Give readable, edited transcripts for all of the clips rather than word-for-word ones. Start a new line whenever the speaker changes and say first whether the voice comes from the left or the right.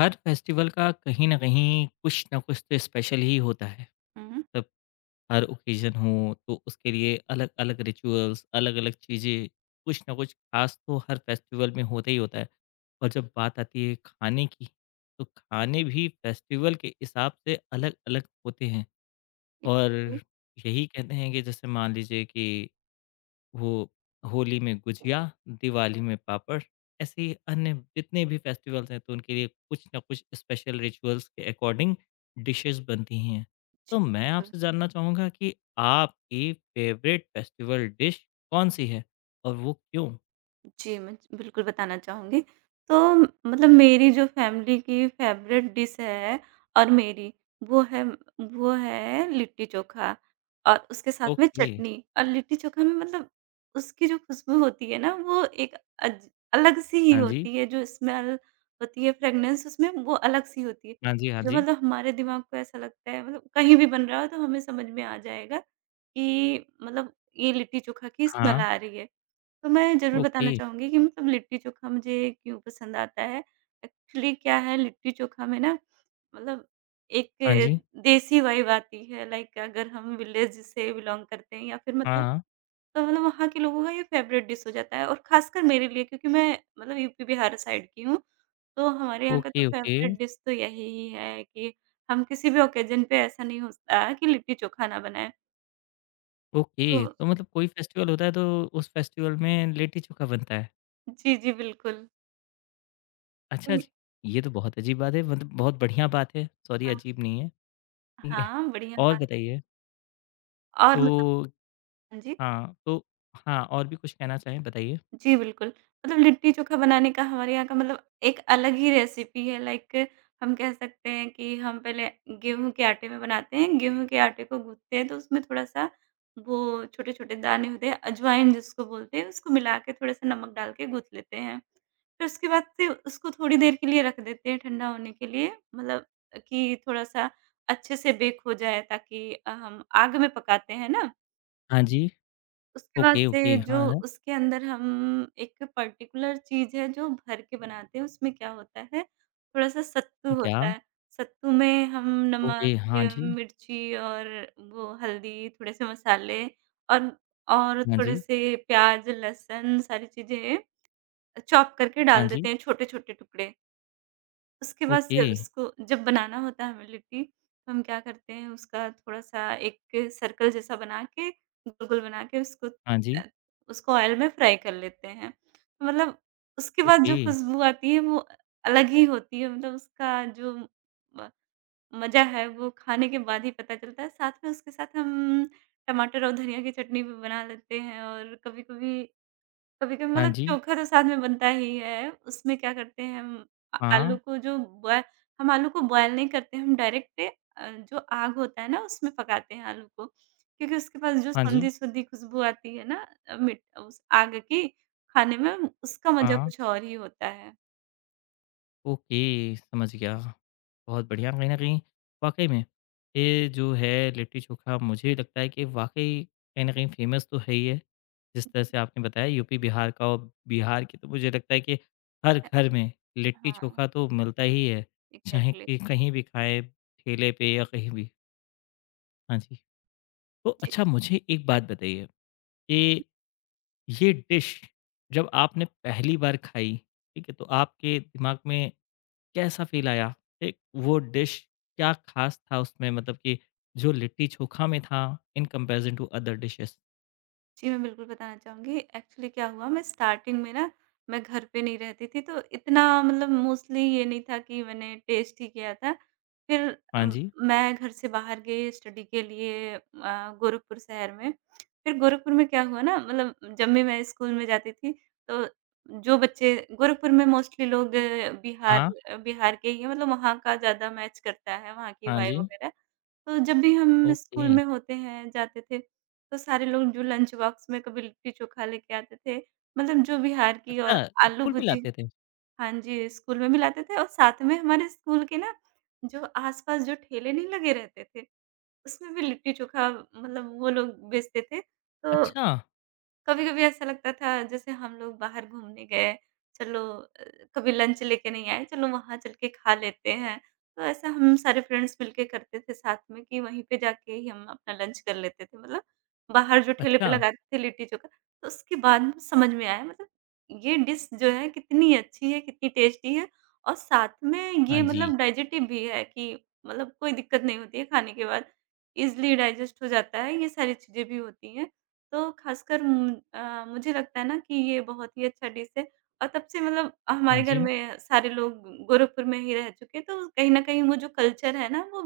left: हर festival का कहीं ना कहीं कुछ ना कुछ तो स्पेशल ही होता है
right: Mhm।
left: तब हर ओकेजन हो तो उसके लिए अलग अलग रिचुअल्स अलग अलग चीज़ें कुछ ना कुछ खास तो हर फेस्टिवल में होता ही होता है और जब बात आती है खाने की तो खाने भी फेस्टिवल के हिसाब से अलग अलग होते हैं और
right: Exactly।
left: यही कहते हैं कि जैसे मान लीजिए कि वो होली में गुजिया, दिवाली में पापड़, ऐसे ही अन्य जितने भी फेस्टिवल्स हैं तो उनके लिए कुछ ना कुछ स्पेशल रिचुअल्स के अकॉर्डिंग डिशेस बनती ही हैं।
right: She
left: तो
right: was
left: मैं
right: the
left: आपसे जानना चाहूँगा कि आपकी फेवरेट फेस्टिवल डिश कौन-सी है और वो क्यों?
right: जी, मैं ज बिल्कुल बताना चाहूँगी। तो मतलब मेरी जो फैमिली की फ़ेवरेट डिश है, और मेरी, वो है वो है लिट्टी-चोखा। और उसके साथ में
left: ओके,
right: चटनी, और लिट्टी-चोखा में मतलब उसकी जो खुशबू होती है ना, वो एक अज अलग-सी ही
left: हाँ जी।
right: होती है, जो स्मेल होती है, फ्रेगनेंस उसमें वो अलग-सी होती है।
left: हाँ जी, हाँ
right: जो
left: जी।
right: मतलब हमारे दिमाग को ऐसा लगता है, मतलब कहीं भी बन रहा हो तो हमें समझ में आ जाएगा कि मतलब ये लिट्टी-चोखा की स्मेल
left: हाँ,
right: आ रही है। तो मैं ज़रूर
left: ओके।
right: बताना चाहूँगी कि मतलब लिट्टी-चोखा मुझे क्यों पसंद आता है। एक्चुअली क्या है लिट्टी-चोखा में ना, मतलब
left: हाँ जी,
right: एक देसी वाइब आती है, लाइक अगर हम विलेज से बिलॉन्ग करते हैं या फिर मतलब,
left: हाँ।
right: तो मतलब वहाँ के लोगों का ये फ़ेवरेट डिश हो जाता है, और ख़ासकर मेरे लिए, क्योंकि मैं मतलब यूपी बिहार साइड की हूँ। तो हमारे यहाँ का तो
left: ओके, ओके,
right: फ़ेवरेट डिश तो यही है कि हम किसी भी ओकेज़न पे ऐसा नहीं होता कि लिट्टी-चोखा ना बनाएँ। तो
left: ओके। तो मतलब कोई फेस्टिवल होता है तो उस फेस्टिवल में लिट्टी-चोखा बनता है।
right: जी, जी, बिल्कुल।
left: अच्छा जी। ये तो बहुत अजीब बात है मतलब बहुत बढ़िया बात है, सॉरी
right: हाँ,
left: अजीब नहीं है, ठीक है।
right: हाँ, बढ़िया
left: और
right: बात।
left: बताइए
right: और मतलब,
left: तो
right: हाँ जी।
left: हाँ, तो हाँ, और भी कुछ कहना चाहें बताइए?
right: जी, बिल्कुल। मतलब लिट्टी-चोखा बनाने का हमारे यहाँ का मतलब एक अलग ही रेसिपी है, लाइक हम कह सकते हैं कि हम पहले गेहूँ के आटे में बनाते हैं। गेहूँ के आटे को गूँथते हैं, तो उसमें थोड़ा-सा वो छोटे-छोटे दाने होते हैं, अजवाइन जिसको बोलते हैं, उसको मिला के थोड़ा-सा नमक डाल के गूँथ लेते हैं। फिर उसके बाद से उसको थोड़ी देर के लिए रख देते हैं ठंडा होने के लिए, मतलब कि थोड़ा-सा अच्छे से बेक हो जाए, ताकि हम आग में पकाते हैं ना।
left: हाँ जी,
right: उसके बाद
left: ओके,
right: से
left: ओके, हाँ,
right: जो
left: हाँ।
right: उसके अंदर हम एक पर्टिकुलर चीज़ है जो भर के बनाते हैं, उसमें क्या होता है, थोड़ा-सा सत्तू
left: क्या?
right: होता है। सत्तू में हम नमक,
left: ओके, हाँ जी,
right: मिर्ची और वो हल्दी, थोड़े-से मसाले, और और
left: हाँ जी,
right: थोड़े-से प्याज़, लहसुन, सारी चीज़ें चॉप करके
left: हाँ
right: डाल
left: जी,
right: देते हैं, छोटे-छोटे टुकड़े। उसके बाद
left: ओके,
right: से उसको जब बनाना होता है हमें लिट्टी, तो हम क्या करते हैं, उसका थोड़ा-सा एक सर्कल जैसा बना के, गोल-गोल बना के उसको,
left: हाँ जी,
right: अ, उसको ऑयल में फ्राई कर लेते हैं। तो मतलब उसके बाद
left: ओके,
right: जो खुशबू आती है वो अलग ही होती है, मतलब उसका जो म मज़ा है वो खाने के बाद ही पता चलता है। साथ में उसके साथ हम टमाटर और धनिया की चटनी भी बना लेते हैं, और कभी-कभी
left: हाँ
right: मतलब
left: जी,
right: चोखा तो साथ में बनता ही है। उसमें क्या करते हैं, अ,
left: हाँ,
right: आलू को जो बॉय हम आलू को बॉयल नहीं करते, हम डायरेक्ट जो आग होता है ना, उसमें पकाते हैं आलू को, क्योंकि उसके पास जो
left: हाँ जी,
right: संधी-सुधी खुशबू आती है ना, अ, मिट उस आग की, खाने में उसका मज़ा
left: हाँ।
right: कुछ और ही होता है।
left: ओके, समझ गया। बहुत बढ़िया, कहीं न कहीं वाक़ई में ये जो है लिट्टी-चोखा मुझे लगता है कि वाक़ई कहीं न कहीं फ़ेमस तो है ही है। जिस तरह से आपने बताया यूपी, बिहार का और बिहार की तो मुझे लगता है कि हर
right: अ,
left: घर में
right: हाँ,
left: लिट्टी-चोखा तो मिलता ही है, चाहे
right: एग्ज़ैक्टली।
left: कि कहीं भी खाएँ, ठेले पे या कहीं भी। हाँ जी। तो अच्छा मुझे एक बात बताइए कि ये डिश जब आपने पहली बार खाई, ठीक है? तो आपके दिमाग में कैसा फ़ील आया? एक वो डिश क्या ख़ास था उसमें मतलब कि जो लिट्टी चोखा में था in comparison to other dishes?
right: जी, मैं बिल्कुल बताना चाहूँगी। एक्चुअली क्या हुआ, मैं स्टार्टिंग में ना, मैं घर पे नहीं रहती थी, तो इतना मतलब मोस्टली ये नहीं था कि मैंने टेस्ट ही किया था। फिर
left: हाँ
right: अम,
left: जी।
right: मैं घर से बाहर गई स्टडी के लिए, गोरखपुर शहर में। फिर गोरखपुर में क्या हुआ ना, मतलब जब भी मैं स्कूल में जाती थी, तो जो बच्चे गोरखपुर में मोस्टली लोग अ, बिहार
left: हाँ।
right: अ, बिहार के ही हैं, मतलब वहाँ का ज़्यादा मैच करता है, वहाँ की
left: हाँ जी।
right: वाइब वगैरह। तो जब भी हम
left: ओके।
right: स्कूल में होते हैं, जाते थे, तो सारे लोग जो लंच बॉक्स में कभी लिट्टी-चोखा लेके आते थे, मतलब जो बिहार की और
left: अच्छा,
right: आलू
left: स्कूल भी
right: भुजी,
left: लाते थे?
right: हाँ जी, स्कूल में भी लाते थे, और साथ में हमारे स्कूल के ना, जो आस-पास जो ठेले नहीं लगे रहते थे, उसमें भी लिट्टी-चोखा, मतलब वो लोग बेचते थे। तो
left: अच्छा,
right: कभी-कभी ऐसा लगता था जैसे हम लोग बाहर घूमने गए, चलो कभी लंच लेके नहीं आए, चलो वहाँ चल के खा लेते हैं। तो ऐसा हम सारे फ्रेंड्स मिलके करते थे साथ में, कि वहीं पे जाके ही हम अपना लंच कर लेते थे। मतलब बाहर जो ठेले
left: अच्छा।
right: पे लगाते थे लिट्टी-चोखा, तो उसके बाद में समझ में आया, मतलब ये डिश जो है कितनी अच्छी है, कितनी टेस्टी है, और साथ में
left: हाँ
right: ये मतलब
left: जी।
right: डाइजेस्टिव भी है, कि मतलब कोई दिक्कत नहीं होती है खाने के बाद, ईज़िली डाइजेस्ट हो जाता है, ये सारी चीज़ें भी होती हैं। तो ख़ासकर मुझे लगता है ना कि ये बहुत ही अच्छा डिश है, और तब से मतलब
left: हाँ
right: हमारे घर
left: जी।
right: में सारे लोग गोरखपुर में ही रह चुके हैं, तो कहीं न कहीं वो जो कल्चर है ना वो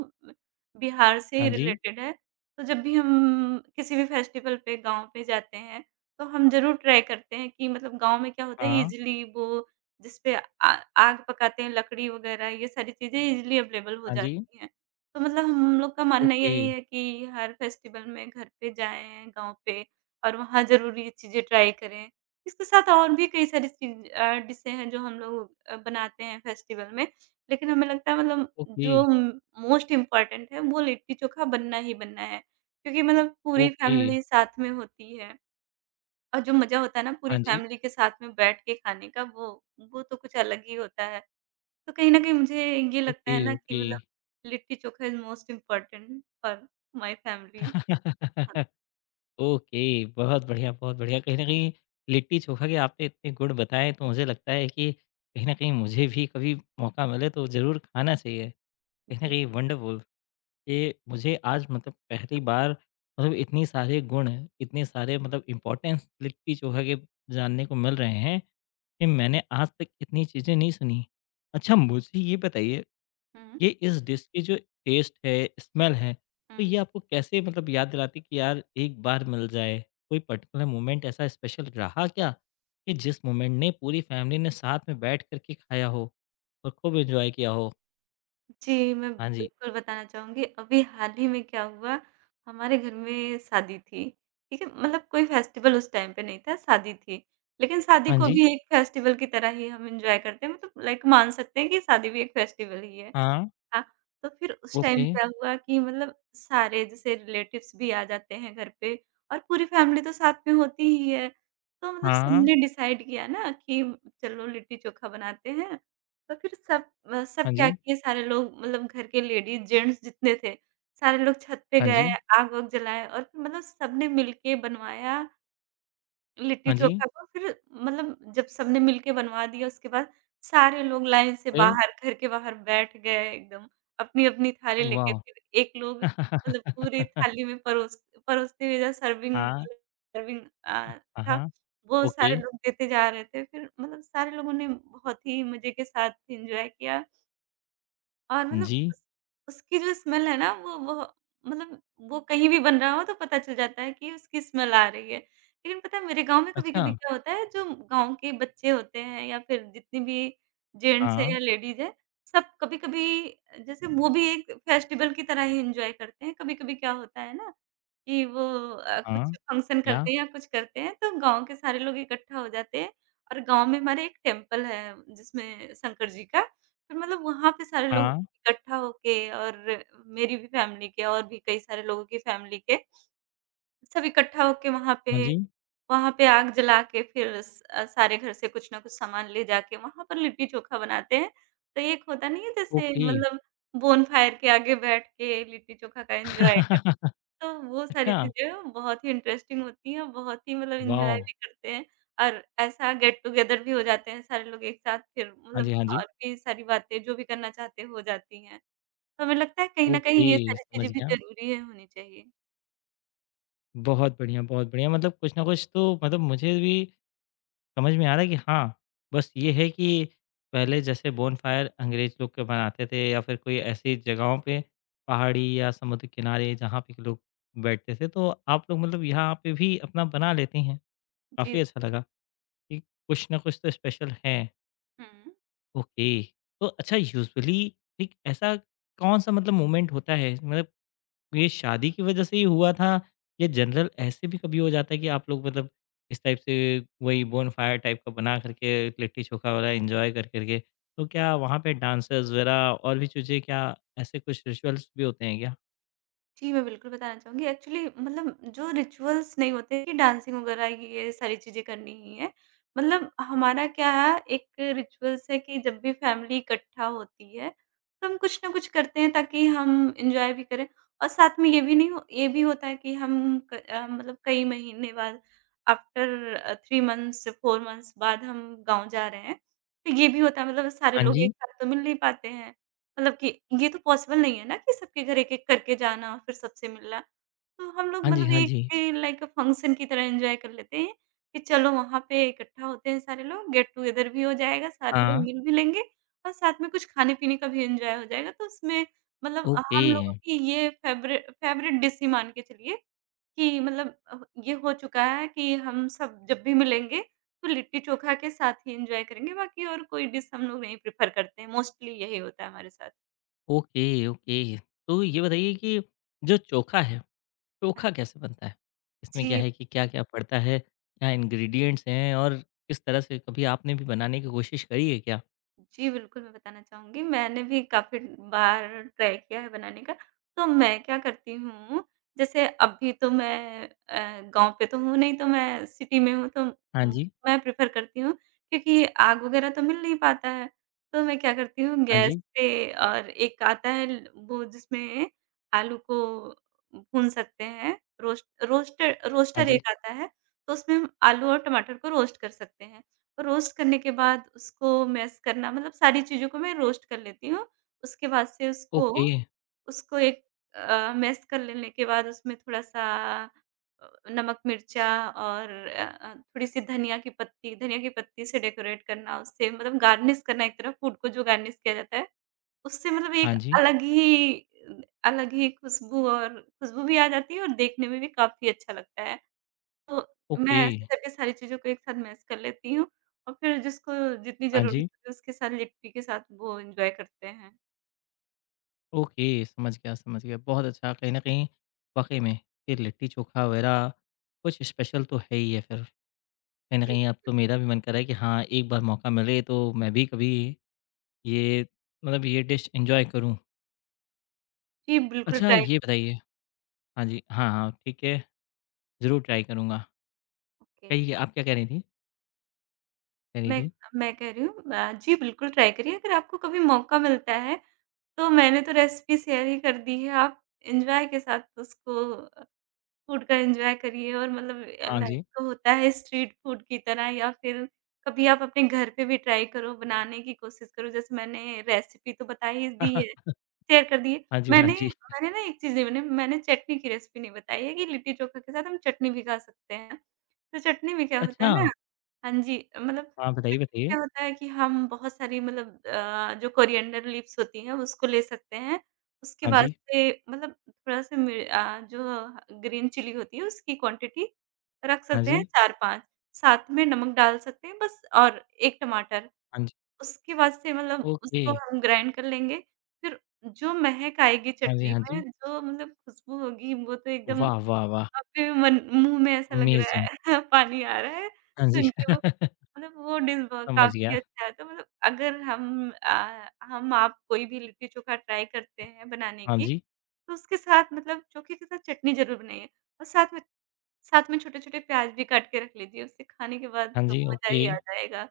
right: बिहार से
left: हाँ
right: ही
left: जी।
right: रिलेटेड है। तो जब भी हम किसी भी फेस्टिवल पे गाँव पे जाते हैं, तो हम ज़रूर ट्राई करते हैं कि मतलब गाँव में क्या होता है,
left: हाँ।
right: ईज़िली वो जिसपे आ आग पकाते हैं, लकड़ी वग़ैरह, ये सारी चीज़ें ईज़िली अवेलेबल हो
left: हाँ जी।
right: जाती हैं। तो मतलब हम लोग का मानना
left: ओके,
right: यही है कि हर फेस्टिवल में घर पे जाएँ, गाँव पे, और वहाँ ज़रूर ये चीज़ें ट्राई करें। इसके साथ और भी कई सारी डिशें हैं जो हम लोग बनाते हैं फेस्टिवल में। लेकिन हमें लगता है मतलब
left: ओके,
right: जो मोस्ट इम्पोर्टेंट है वो लिट्टी-चोखा बनना ही बनना है। क्योंकि मतलब पूरी
left: ओके।
right: फैमिली साथ में होती है, और जो मज़ा होता है ना पूरी
left: हाँ जी।
right: फैमिली के साथ में बैठ के खाने का, वो तो कुछ अलग ही होता है। तो कहीं न कहीं मुझे ये लगता
left: ओके,
right: है ना कि
left: ओके।
right: मतलब litti chokha is most important for my family. हाँ
left: ओके, बहुत बढ़िया, बहुत बढ़िया। कहीं न कहीं लिट्टी चोखा के आपने इतने गुण बताएँ तो मुझे लगता है कि कहीं न कहीं मुझे भी कभी मौका मिले तो ज़रूर खाना चाहिए। कहीं न
right: जी।
left: कहीं वंडरफुल ये मुझे आज मतलब पहली बार मतलब इतनी सारे गुण, इतने सारे मतलब इम्पोर्टेंस लिट्टी चोखा के जानने को मिल रहे हैं, कि मैंने आज तक इतनी चीज़ें नहीं सुनी। अच्छा मुझे ये बताइए
right: हुँ, हुँ,
left: ये इस डिश की जो टेस्ट है, स्मेल है, तो ये
right: हुँ।
left: आपको कैसे मतलब याद दिलाती है कि यार एक बार मिल जाए? कोई पर्टिकुलर मोमेंट ऐसा स्पेशल रहा क्या, कि जिस मोमेंट ने पूरी फैमिली ने साथ में बैठ कर के खाया हो और खूब एन्जॉय किया हो?
right: जी, मैं
left: हाँ जी,
right: बिल्कुल बताना चाहूँगी। अभी हाल ही में क्या हुआ, हमारे घर में शादी थी, ठीक है? मतलब कोई फेस्टिवल उस टाइम पे नहीं था, शादी थी। लेकिन शादी
left: हाँ
right: को
left: जी,
right: भी एक फेस्टिवल की तरह ही हम एन्जॉय करते हैं, मतलब लाइक मान सकते हैं कि शादी भी एक फेस्टिवल ही है।
left: हाँ,
right: हाँ, तो फिर उस
left: ओके,
right: टाइम क्या हुआ कि मतलब सारे जैसे रिलेटिव्स भी आ जाते हैं घर पे, और पूरी फैमिली तो साथ में होती ही है। तो मतलब
left: हाँ,
right: सबने डिसाइड किया ना कि चलो लिट्टी-चोखा बनाते हैं, तो फिर सब
left: हाँ
right: क्या
left: जी,
right: किए, सारे लोग मतलब घर के लेडीज़, जेंट्स जितने थे, सारे लोग छत पे
left: हाँ
right: गए,
left: जी,
right: आग वाग जलाए, और फिर मतलब सबने मिलके बनवाया लिट्टी
left: हाँ जी,
right: चोखा को, फिर मतलब जब सबने मिलके बनवा दिया, उसके बाद सारे लोग लाइन से
left: फिर?
right: बाहर घर के बाहर बैठ गए एकदम, अपनी-अपनी थाली लेके,
left: वाह!
right: फिर एक लोग मतलब पूरी थाली में परोसते हुए जो सर्विंग
left: हाँ,
right: सर्विंग अ,
left: हाँ,
right: था,
left: हाँ,
right: वो
left: ओके,
right: सारे लोग देते जा रहे थे। फिर मतलब सारे लोगों ने बहुत ही मज़े के साथ एन्जॉय किया। और मतलब
left: जी,
right: उस उसकी जो स्मेल है ना, वो मतलब वो कहीं भी बन रहा हो तो पता चल जाता है कि उसकी स्मेल आ रही है। लेकिन पता है मेरे गाँव में
left: अच्छा,
right: कभी-कभी क्या होता है, जो गाँव के बच्चे होते हैं या फिर जितने भी जेंट्स हैं
left: हाँ,
right: या लेडीज़ हैं, सब कभी-कभी जैसे वो भी एक फेस्टिवल की तरह ही एन्जॉय करते हैं। कभी-कभी क्या होता है ना, कि वो कुछ
left: हाँ,
right: फंक्शन
left: क्या?
right: करते हैं या कुछ करते हैं, तो गाँव के सारे लोग इकट्ठा हो जाते हैं, और गाँव में हमारे एक टेम्पल है, जिसमें शंकर जी का, तो मतलब वहाँ पे सारे लोग
left: हाँ,
right: इकट्ठा होके, और मेरी भी फैमिली के, और भी कई सारे लोगों की फैमिली के, सब इकट्ठा होके वहाँ
left: हाँ
right: पे
left: जी,
right: वहाँ पे आग जला के, फिर सारे घर से कुछ ना कुछ सामान ले जाके वहाँ पर लिट्टी-चोखा बनाते हैं। तो एक होता नहीं है जैसे,
left: ओके।
right: मतलब बोनफायर के आगे बैठ के लिट्टी-चोखा का एन्जॉय, तो वो सारी
left: अच्छा,
right: चीज़ें बहुत ही इंटरेस्टिंग होती हैं, बहुत ही मतलब एन्जॉय
left: वाओ!
right: भी करते हैं, और ऐसा गेट टुगेदर भी हो जाते हैं सारे लोग एक साथ, फिर
left: हाँ जी,
right: मतलब
left: हाँ जी।
right: और भी सारी बातें जो भी करना चाहते हैं हो जाती हैं। तो हमें लगता है कहीं न कहीं ये
left: ओके,
right: सारी चीज़ें
left: समझ
right: भी
left: गया।
right: ज़रूरी है, होनी चाहिए।
left: बहुत बढ़िया, बहुत बढ़िया। मतलब कुछ ना कुछ तो मतलब मुझे भी समझ में आ रहा है कि हाँ, बस ये है कि पहले जैसे बोनफायर अंग्रेज़ लोग के बनाते थे या फिर कोई ऐसी जगहों पे पहाड़ी या समुद्र किनारे जहाँ पे के लोग बैठते थे, तो आप लोग मतलब यहाँ पे भी अपना बना लेती हैं। काफ़ी
right: जी,
left: अच्छा लगा कि कुछ ना कुछ तो स्पेशल है।
right: हुँ।
left: ओके, तो अच्छा यूजुअली एक ऐसा कौन-सा मतलब मोमेंट होता है मतलब ये शादी की वजह से ही हुआ था या जनरल ऐसे भी कभी हो जाता है कि आप लोग मतलब इस टाइप से वही बोनफायर टाइप का बना करके लिट्टी चोखा वाला एंजॉय कर करके तो क्या वहाँ पे डांसर्स वगैरह और भी चीज़ें क्या ऐसे कुछ रिचुअल्स भी होते हैं क्या?
right: जी, मैं बिल्कुल बताना चाहूँगी। एक्चुअली मतलब जो रिचुअल्स नहीं होते कि डांसिंग वगैरह ये सारी चीज़ें करनी ही है। मतलब हमारा क्या है, एक रिचुअल्स है कि जब भी फैमिली इकट्ठा होती है, तो हम कुछ ना कुछ करते हैं ताकि हम एन्जॉय भी करें, और साथ में ये भी नहीं हो ये भी होता है कि हम मतलब कई महीने बाद, आफ्टर 3 मंथ्स 4 मंथ्स बाद हम गाँव जा रहे हैं। तो ये भी होता है मतलब सारे
left: हाँ
right: लोग
left: जी।
right: एक साथ तो मिल नहीं पाते हैं। मतलब कि ये तो पॉसिबल नहीं है ना कि सबके घर एक-एक करके जाना, और फिर सबसे मिलना। तो हम लोग
left: हाँ जी,
right: मतलब
left: हाँ जी।
right: एक लाइक फंक्शन की तरह एन्जॉय कर लेते हैं, कि चलो वहाँ पे इकट्ठा होते हैं सारे लोग, गेट टुगेदर भी हो जाएगा, सारे लोग
left: हाँ।
right: मिल भी लेंगे, और साथ में कुछ खाने-पीने का भी एन्जॉय हो जाएगा। तो उसमें मतलब
left: ओके,
right: हम लोगों की ये फ़ेवरेट फ़ेवरेट डिश ही मान के चलिए कि मतलब ये हो चुका है कि हम सब जब भी मिलेंगे तो लिट्टी-चोखा के साथ ही एन्जॉय करेंगे, बाकी और कोई डिश हम लोग नहीं प्रेफ़र करते हैं, मोस्टली यही होता है हमारे साथ।
left: Okay, okay. तो ये बताइए कि जो चोखा है,
right: हाँ
left: चोखा कैसे बनता है? इसमें क्या
right: जी।
left: है कि क्या-क्या पड़ता है? क्या इंग्रीडिएंट्स हैं और किस तरह से कभी आपने भी बनाने की कोशिश करी है क्या?
right: जी, बिल्कुल, मैं बताना चाहूँगी। मैंने भी काफ़ी बार ट्राई किया है बनाने का। तो मैं क्या करती हूँ, जैसे अभी तो मैं गाँव पे तो हूँ नहीं, तो मैं सिटी में हूँ, तो
left: हाँ
right: उम,
left: जी।
right: मैं प्रेफ़र करती हूँ क्योंकि आग वगैरह तो मिल नहीं पाता है। तो मैं क्या करती हूँ,
left: हाँ
right: गैस
left: जी,
right: पे और एक आता है ल वो जिसमें आलू को भून सकते हैं,
left: हाँ
right: रोस्टर
left: जी,
right: एक आता है, तो उसमें हम आलू और टमाटर को रोस्ट कर सकते हैं। रोस्ट करने के बाद उसको मैश करना मतलब सारी चीज़ों को मैं रोस्ट कर लेती हूँ। उसके बाद से उसको
left: ओके,
right: उसको एक मैश कर लेने के बाद उसमें थोड़ा-सा नमक, मिर्चा और थोड़ी-सी धनिया की पत्ती से डेकोरेट करना, उससे मतलब गार्निश करना एक तरह फूड को जो गार्निश किया जाता है, उससे मतलब एक
left: हाँ जी,
right: अलग ही खुशबू और खुशबू भी आ जाती है और देखने में भी काफ़ी अच्छा लगता है। तो मैं
left: ओके,
right: ऐसे करके सारी चीज़ों को एक साथ मैश कर लेती हूँ और फिर जिसको जितनी
left: हाँ
right: ज़रूरत
left: जी,
right: होती है उसके साथ लिट्टी के साथ वो एन्जॉय करते हैं।
left: ओके, समझ गया, समझ गया। बहुत अच्छा, कहीं न कहीं वाक़ई में ये लिट्टी-चोखा वग़ैरह कुछ स्पेशल तो है ही है फिर। कहीं न
right: जी,
left: कहीं अब तो मेरा भी मन कर रहा है कि हाँ, एक बार मौका मिले तो मैं भी कभी ये मतलब ये डिश एन्जॉय करूँ।
right: जी बिल्कुल
left: अच्छा
right: ट्राई।
left: ये बताइए हाँ जी, हाँ, हाँ, ठीक है, ज़रूर ट्राई करूँगा।
right: ओके।
left: कहिए आप क्या कह रही थीं? कह रही
right: मैं
left: थीं?
right: मैं कह रही हूँ, जी बिल्कुल ट्राई करिए अगर आपको कभी मौका मिलता है, तो मैंने तो रेसिपी शेयर ही कर दी है। आप एन्जॉय के साथ उसको फूड का एन्जॉय करिए और मतलब
left: हाँ
right: लाइक
left: जी,
right: तो होता है स्ट्रीट फूड की तरह या फिर कभी आप अपने घर पे भी ट्राई करो, बनाने की कोशिश करो जैसे मैंने रेसिपी तो बता ही दी है। शेयर कर दिए।
left: हाँ जी, हाँ
right: मैंने
left: जी।
right: मैंने ना एक चीज़ नहीं बनी, मैंने चटनी की रेसिपी नहीं बताई है कि लिट्टी चोखा के साथ हम चटनी भी खा सकते हैं। तो चटनी में क्या होता है
left: अच्छा,
right: ना। हाँ जी, मतलब
left: हाँ बताइए,
right: चटनी में
left: बताइए।
right: क्या होता है कि हम बहुत सारी मतलब जो कोरिएंडर लीव्स होती हैं उसको ले सकते हैं। उसके
left: हाँ
right: बाद
left: जी,
right: से मतलब थोड़ा-सा जो ग्रीन चिली होती है उसकी क्वांटिटी रख
left: हाँ
right: सकते हैं
left: जी,
right: 4-5। साथ में नमक डाल सकते हैं बस और 1 टमाटर।
left: हाँ जी,
right: उसके बाद से मतलब
left: ओके।
right: उसको हम ग्राइंड कर लेंगे, फिर जो महक आएगी
left: हाँ जी,
right: चटनी
left: हाँ जी।
right: में, जो मतलब खुशबू होगी, वो तो एकदम
left: वाह, वाह, वाह!
right: आपके भी मन मुँह में ऐसा लग रहा
left: अमेज़िंग!
right: है पानी आ रहा है
left: हाँ जी।
right: सुन के वो, मतलब वो डिश ब
left: समझ
right: काफ़ी
left: गया।
right: अच्छा है। तो मतलब अगर हम आप कोई भी लिट्टी-चोखा ट्राई करते हैं बनाने
left: हाँ
right: की,
left: जी,
right: तो उसके साथ मतलब चोखे के साथ चटनी ज़रूर बनाइए और साथ में छोटे-छोटे प्याज़ भी काट के रख लीजिए, उससे खाने के बाद
left: हाँ
right: तो
left: जी,
right: मज़ा
left: ओके।
right: ही आ जाएगा।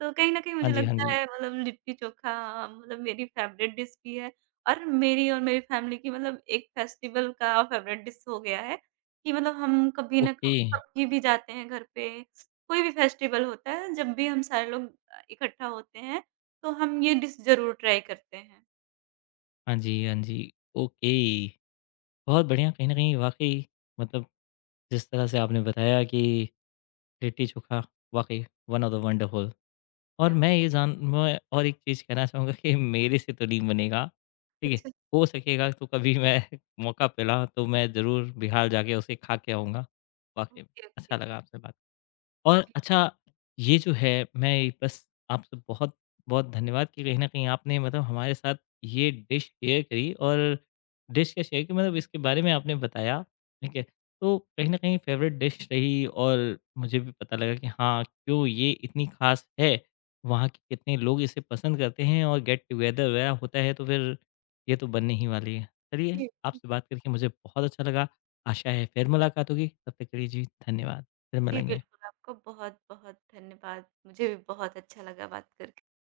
right: तो कहीं न कहीं
left: हाँ
right: मुझे
left: जी, हाँ
right: लगता
left: जी,
right: है मतलब लिट्टी-चोखा मतलब मेरी फ़ेवरेट डिश भी है और मेरी फ़ैमिली की मतलब एक फेस्टिवल का फ़ेवरेट डिश हो गया है कि मतलब हम कभी ना
left: ओके।
right: क कभी भी जाते हैं घर पे, कोई भी फेस्टिवल होता है, जब भी हम सारे लोग इकट्ठा होते हैं, तो हम ये डिश ज़रूर ट्राई करते हैं।
left: हाँ जी, हाँ जी, ओके। बहुत बढ़िया कहीं न कहीं वाक़ई मतलब जिस तरह से आपने बताया कि लिट्टी चोखा वाक़ई वन ऑफ द वंडरफुल और
right: या
left: मैं ये जान मैं और एक चीज़ कहना चाहूँगा कि मेरे से तो नहीं बनेगा, ठीक है?
right: अच्छा,
left: हो सकेगा तो कभी मैं मौका मिला तो मैं ज़रूर बिहार जाके उसे खा के आऊँगा। वाक़ई में
right: ओके,
left: अच्छा
right: ओके।
left: लगा आपसे बात और
right: जी,
left: अच्छा ये जो है मैं बस आपसे बहुत-बहुत धन्यवाद कि कहीं न कहीं आपने मतलब हमारे साथ ये डिश शेयर करी और डिश क्या शेयर की मतलब इसके बारे में आपने बताया, ठीक है? तो कहीं न कहीं फ़ेवरेट डिश रही और मुझे भी पता लगा कि हाँ, क्यों ये इतनी ख़ास है, वहाँ के कितने लोग इसे पसंद करते हैं और गेट टुगेदर वगैरह होता है तो फिर ये तो बनने ही वाली है। चलिए,
right: जी,
left: आपसे बात करके मुझे बहुत अच्छा लगा। आशा है फिर मुलाकात होगी, तब तक के लिए जी धन्यवाद। फिर
right: जी,
left: मिलेंगे।
right: बिल्कुल, आपका बहुत-बहुत धन्यवाद। मुझे भी बहुत अच्छा लगा बात करके।